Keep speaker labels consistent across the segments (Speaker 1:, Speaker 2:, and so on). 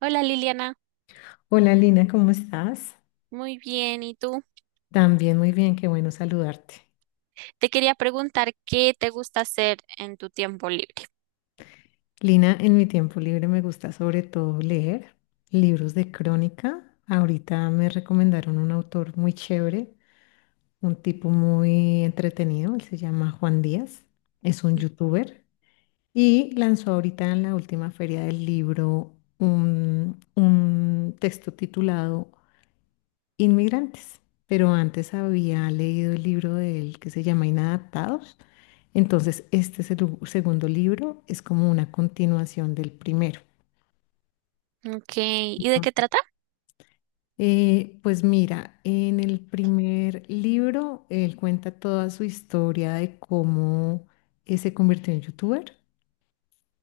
Speaker 1: Hola Liliana,
Speaker 2: Hola Lina, ¿cómo estás?
Speaker 1: muy bien. ¿Y tú?
Speaker 2: También muy bien, qué bueno saludarte.
Speaker 1: Te quería preguntar qué te gusta hacer en tu tiempo libre.
Speaker 2: Lina, en mi tiempo libre me gusta sobre todo leer libros de crónica. Ahorita me recomendaron un autor muy chévere, un tipo muy entretenido, él se llama Juan Díaz, es un
Speaker 1: Mm.
Speaker 2: youtuber y lanzó ahorita en la última feria del libro un texto titulado Inmigrantes, pero antes había leído el libro de él que se llama Inadaptados. Entonces, este es el segundo libro, es como una continuación del primero.
Speaker 1: Ok, ¿y de qué trata?
Speaker 2: Pues mira, en el primer libro él cuenta toda su historia de cómo se convirtió en youtuber,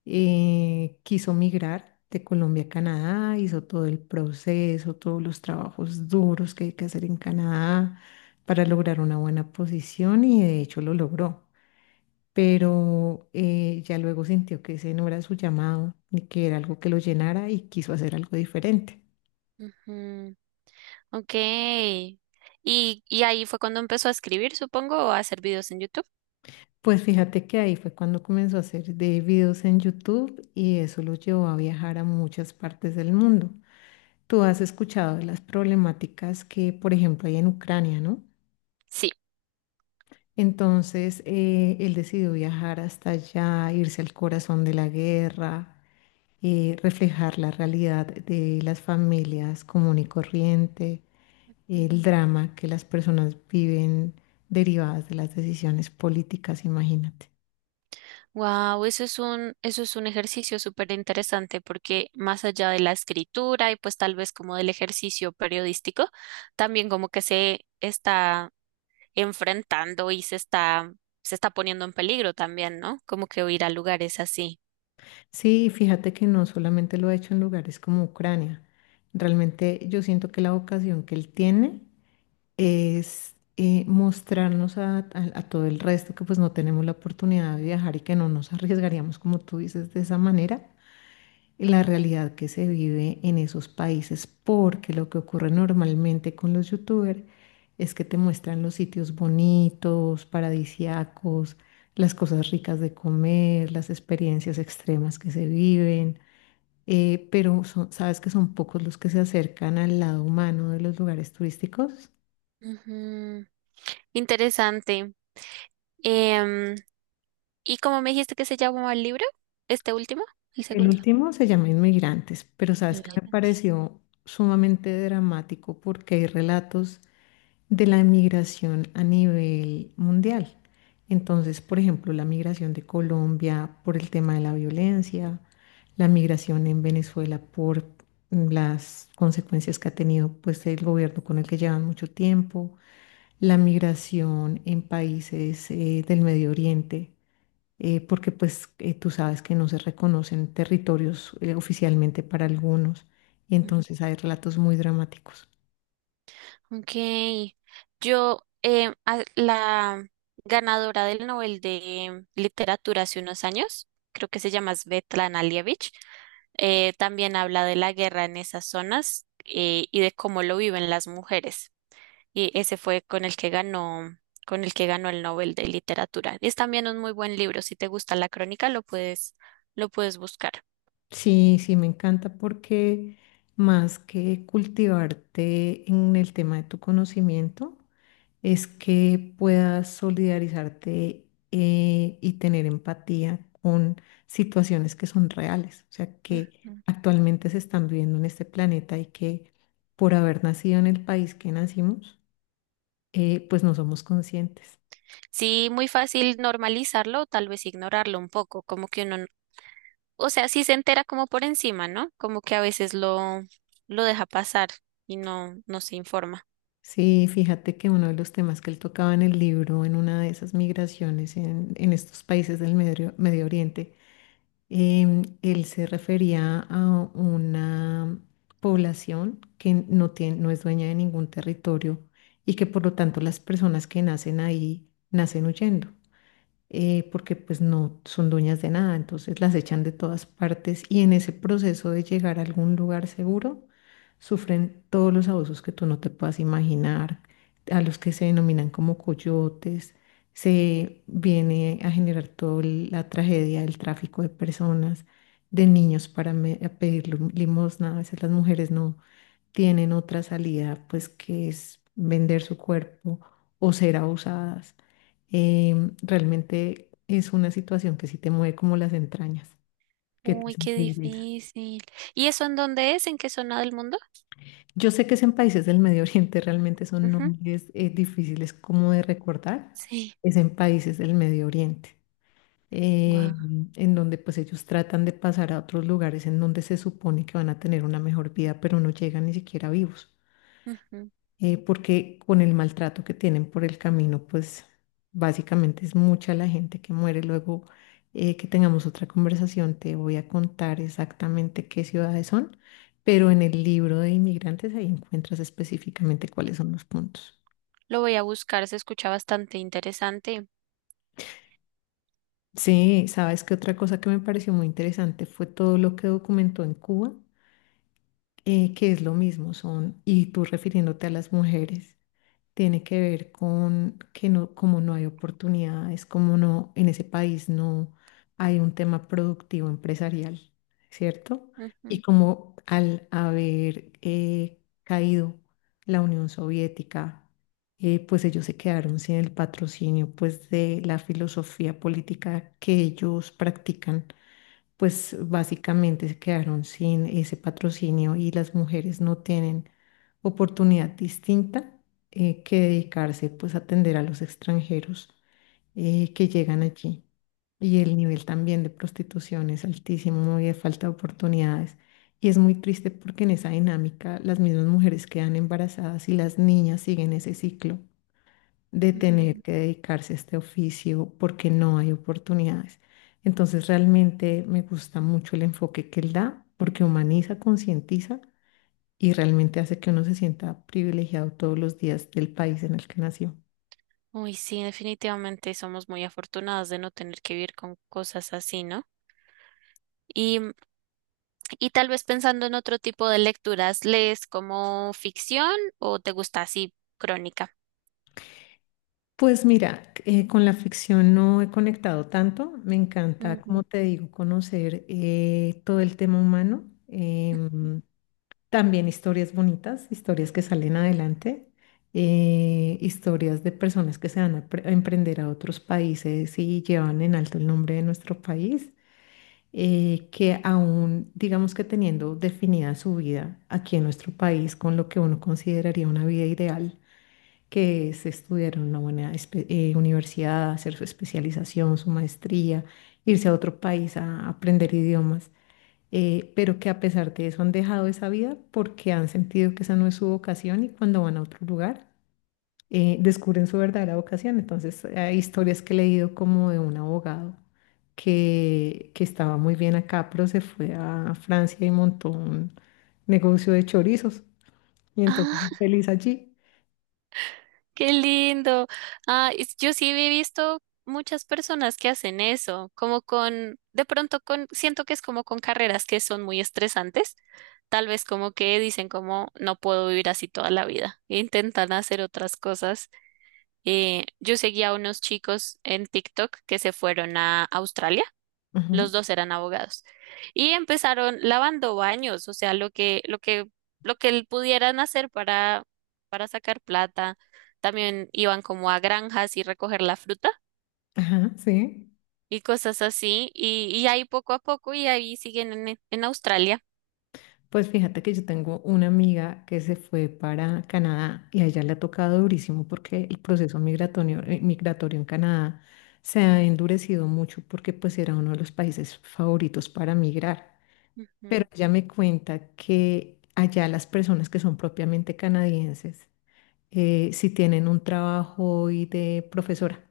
Speaker 2: quiso migrar de Colombia a Canadá, hizo todo el proceso, todos los trabajos duros que hay que hacer en Canadá para lograr una buena posición y de hecho lo logró. Pero ya luego sintió que ese no era su llamado ni que era algo que lo llenara y quiso hacer algo diferente.
Speaker 1: Ujú. Ok, y ahí fue cuando empezó a escribir, supongo, o a hacer videos en YouTube.
Speaker 2: Pues fíjate que ahí fue cuando comenzó a hacer de videos en YouTube y eso lo llevó a viajar a muchas partes del mundo. Tú has escuchado de las problemáticas que, por ejemplo, hay en Ucrania, ¿no?
Speaker 1: Sí.
Speaker 2: Entonces, él decidió viajar hasta allá, irse al corazón de la guerra, reflejar la realidad de las familias común y corriente, el drama que las personas viven derivadas de las decisiones políticas, imagínate.
Speaker 1: Wow, eso es un ejercicio súper interesante porque más allá de la escritura y pues tal vez como del ejercicio periodístico, también como que se está enfrentando y se está poniendo en peligro también, ¿no? Como que ir a lugares así.
Speaker 2: Sí, fíjate que no solamente lo ha hecho en lugares como Ucrania. Realmente yo siento que la vocación que él tiene es mostrarnos a todo el resto que pues no tenemos la oportunidad de viajar y que no nos arriesgaríamos, como tú dices, de esa manera la realidad que se vive en esos países, porque lo que ocurre normalmente con los youtubers es que te muestran los sitios bonitos, paradisiacos, las cosas ricas de comer, las experiencias extremas que se viven, pero sabes que son pocos los que se acercan al lado humano de los lugares turísticos.
Speaker 1: Ujú. Interesante. Em, ¿Y cómo me dijiste que se llamaba el libro? ¿Este último? ¿El
Speaker 2: El
Speaker 1: segundo?
Speaker 2: último se llama Inmigrantes, pero sabes que me
Speaker 1: Inmigrantes.
Speaker 2: pareció sumamente dramático porque hay relatos de la migración a nivel mundial. Entonces, por ejemplo, la migración de Colombia por el tema de la violencia, la migración en Venezuela por las consecuencias que ha tenido pues el gobierno con el que llevan mucho tiempo, la migración en países del Medio Oriente, porque pues tú sabes que no se reconocen territorios oficialmente para algunos, y entonces hay relatos muy dramáticos.
Speaker 1: Ok. Yo, la ganadora del Nobel de Literatura hace unos años, creo que se llama Svetlana Alievich, también habla de la guerra en esas zonas y de cómo lo viven las mujeres. Y ese fue con el que ganó, con el que ganó el Nobel de Literatura. Es también un muy buen libro. Si te gusta la crónica, lo puedes buscar.
Speaker 2: Sí, sí, me encanta porque más que cultivarte en el tema de tu conocimiento, es que puedas solidarizarte y tener empatía con situaciones que son reales, o sea, que
Speaker 1: Ujú.
Speaker 2: actualmente se están viviendo en este planeta y que por haber nacido en el país que nacimos, pues no somos conscientes.
Speaker 1: Sí, muy fácil normalizarlo, tal vez ignorarlo un poco, como que uno. O sea, sí se entera como por encima, ¿no? Como que a veces lo deja pasar y no se informa.
Speaker 2: Sí, fíjate que uno de los temas que él tocaba en el libro, en una de esas migraciones en estos países del Medio Oriente, él se refería a una población que no tiene, no es dueña de ningún territorio y que por lo tanto las personas que nacen ahí nacen huyendo porque pues no son dueñas de nada, entonces las echan de todas partes y en ese proceso de llegar a algún lugar seguro, sufren todos los abusos que tú no te puedas imaginar, a los que se denominan como coyotes, se viene a generar toda la tragedia del tráfico de personas, de niños para a pedir limosna, a veces las mujeres no tienen otra salida, pues que es vender su cuerpo o ser abusadas. Realmente es una situación que sí te mueve como las entrañas, que te
Speaker 1: Uy, qué
Speaker 2: sensibiliza.
Speaker 1: difícil. ¿Y eso en dónde es? ¿En qué zona del mundo?
Speaker 2: Yo sé que es en países del Medio Oriente, realmente son
Speaker 1: Ujú.
Speaker 2: nombres difíciles como de recordar,
Speaker 1: Sí.
Speaker 2: es en países del Medio Oriente,
Speaker 1: Guau.
Speaker 2: eh, en donde pues ellos tratan de pasar a otros lugares en donde se supone que van a tener una mejor vida, pero no llegan ni siquiera vivos.
Speaker 1: Ujú.
Speaker 2: Eh, porque con el maltrato que tienen por el camino, pues básicamente es mucha la gente que muere. Luego que tengamos otra conversación, te voy a contar exactamente qué ciudades son, pero en el libro de inmigrantes ahí encuentras específicamente cuáles son los puntos.
Speaker 1: Lo voy a buscar, se escucha bastante interesante.
Speaker 2: Sí, sabes que otra cosa que me pareció muy interesante fue todo lo que documentó en Cuba, que es lo mismo, son, y tú refiriéndote a las mujeres, tiene que ver con que no, como no hay oportunidades, como no, en ese país no hay un tema productivo empresarial, ¿cierto?
Speaker 1: Ujú,
Speaker 2: Y como al haber caído la Unión Soviética, pues ellos se quedaron sin el patrocinio, pues de la filosofía política que ellos practican, pues básicamente se quedaron sin ese patrocinio y las mujeres no tienen oportunidad distinta que dedicarse pues a atender a los extranjeros que llegan allí. Y el nivel también de prostitución es altísimo y de falta de oportunidades. Y es muy triste porque en esa dinámica las mismas mujeres quedan embarazadas y las niñas siguen ese ciclo de
Speaker 1: ujú.
Speaker 2: tener que dedicarse a este oficio porque no hay oportunidades. Entonces realmente me gusta mucho el enfoque que él da porque humaniza, concientiza y realmente hace que uno se sienta privilegiado todos los días del país en el que nació.
Speaker 1: Uy, sí, definitivamente somos muy afortunadas de no tener que vivir con cosas así, ¿no? Y, y tal vez pensando en otro tipo de lecturas, ¿lees como ficción o te gusta así crónica?
Speaker 2: Pues mira, con la ficción no he conectado tanto. Me encanta, como
Speaker 1: Ujú.
Speaker 2: te digo, conocer todo el tema humano. También historias bonitas, historias que salen adelante, historias de personas que se van a, a emprender a otros países y llevan en alto el nombre de nuestro país, que aún, digamos que teniendo definida su vida aquí en nuestro país con lo que uno consideraría una vida ideal, que es estudiar en una buena universidad, hacer su especialización, su maestría, irse a otro país a aprender idiomas, pero que a pesar de eso han dejado esa vida porque han sentido que esa no es su vocación y cuando van a otro lugar descubren su verdadera vocación. Entonces, hay historias que he leído como de un abogado que estaba muy bien acá, pero se fue a Francia y montó un negocio de chorizos y entonces
Speaker 1: Ah,
Speaker 2: feliz allí.
Speaker 1: qué lindo. Ah, yo sí he visto muchas personas que hacen eso, como con, de pronto con, siento que es como con carreras que son muy estresantes, tal vez como que dicen como no puedo vivir así toda la vida, e intentan hacer otras cosas. Yo seguía a unos chicos en TikTok que se fueron a Australia.
Speaker 2: Ajá,
Speaker 1: Los dos eran abogados. Y empezaron lavando baños, o sea, pudieran hacer para sacar plata. También iban como a granjas y recoger la fruta
Speaker 2: ajá, sí.
Speaker 1: y cosas así. Y ahí poco a poco y ahí siguen en Australia.
Speaker 2: Pues fíjate que yo tengo una amiga que se fue para Canadá y a ella le ha tocado durísimo porque el proceso migratorio en Canadá se ha endurecido mucho porque pues era uno de los países favoritos para migrar. Pero
Speaker 1: Ujú,
Speaker 2: ella me cuenta que allá las personas que son propiamente canadienses, si tienen un trabajo y de profesora,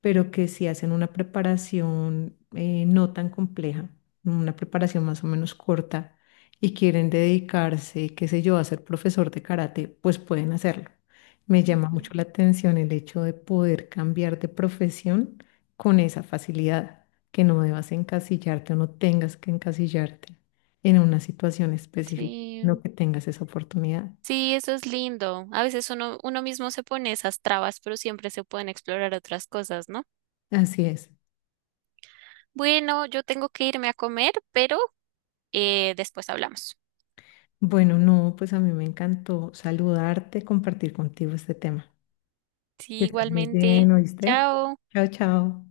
Speaker 2: pero que si hacen una preparación no tan compleja, una preparación más o menos corta y quieren dedicarse, qué sé yo, a ser profesor de karate, pues pueden hacerlo. Me llama mucho
Speaker 1: ujú.
Speaker 2: la atención el hecho de poder cambiar de profesión con esa facilidad, que no debas encasillarte o no tengas que encasillarte en una situación específica, no
Speaker 1: Sí,
Speaker 2: que tengas esa oportunidad.
Speaker 1: sí, eso es lindo. A veces uno mismo se pone esas trabas, pero siempre se pueden explorar otras cosas, ¿no?
Speaker 2: Así es.
Speaker 1: Bueno, yo tengo que irme a comer, pero después hablamos.
Speaker 2: Bueno, no, pues a mí me encantó saludarte, compartir contigo este tema. Que
Speaker 1: Sí,
Speaker 2: estés muy
Speaker 1: igualmente.
Speaker 2: bien, ¿oíste?
Speaker 1: Chao.
Speaker 2: Chao, chao.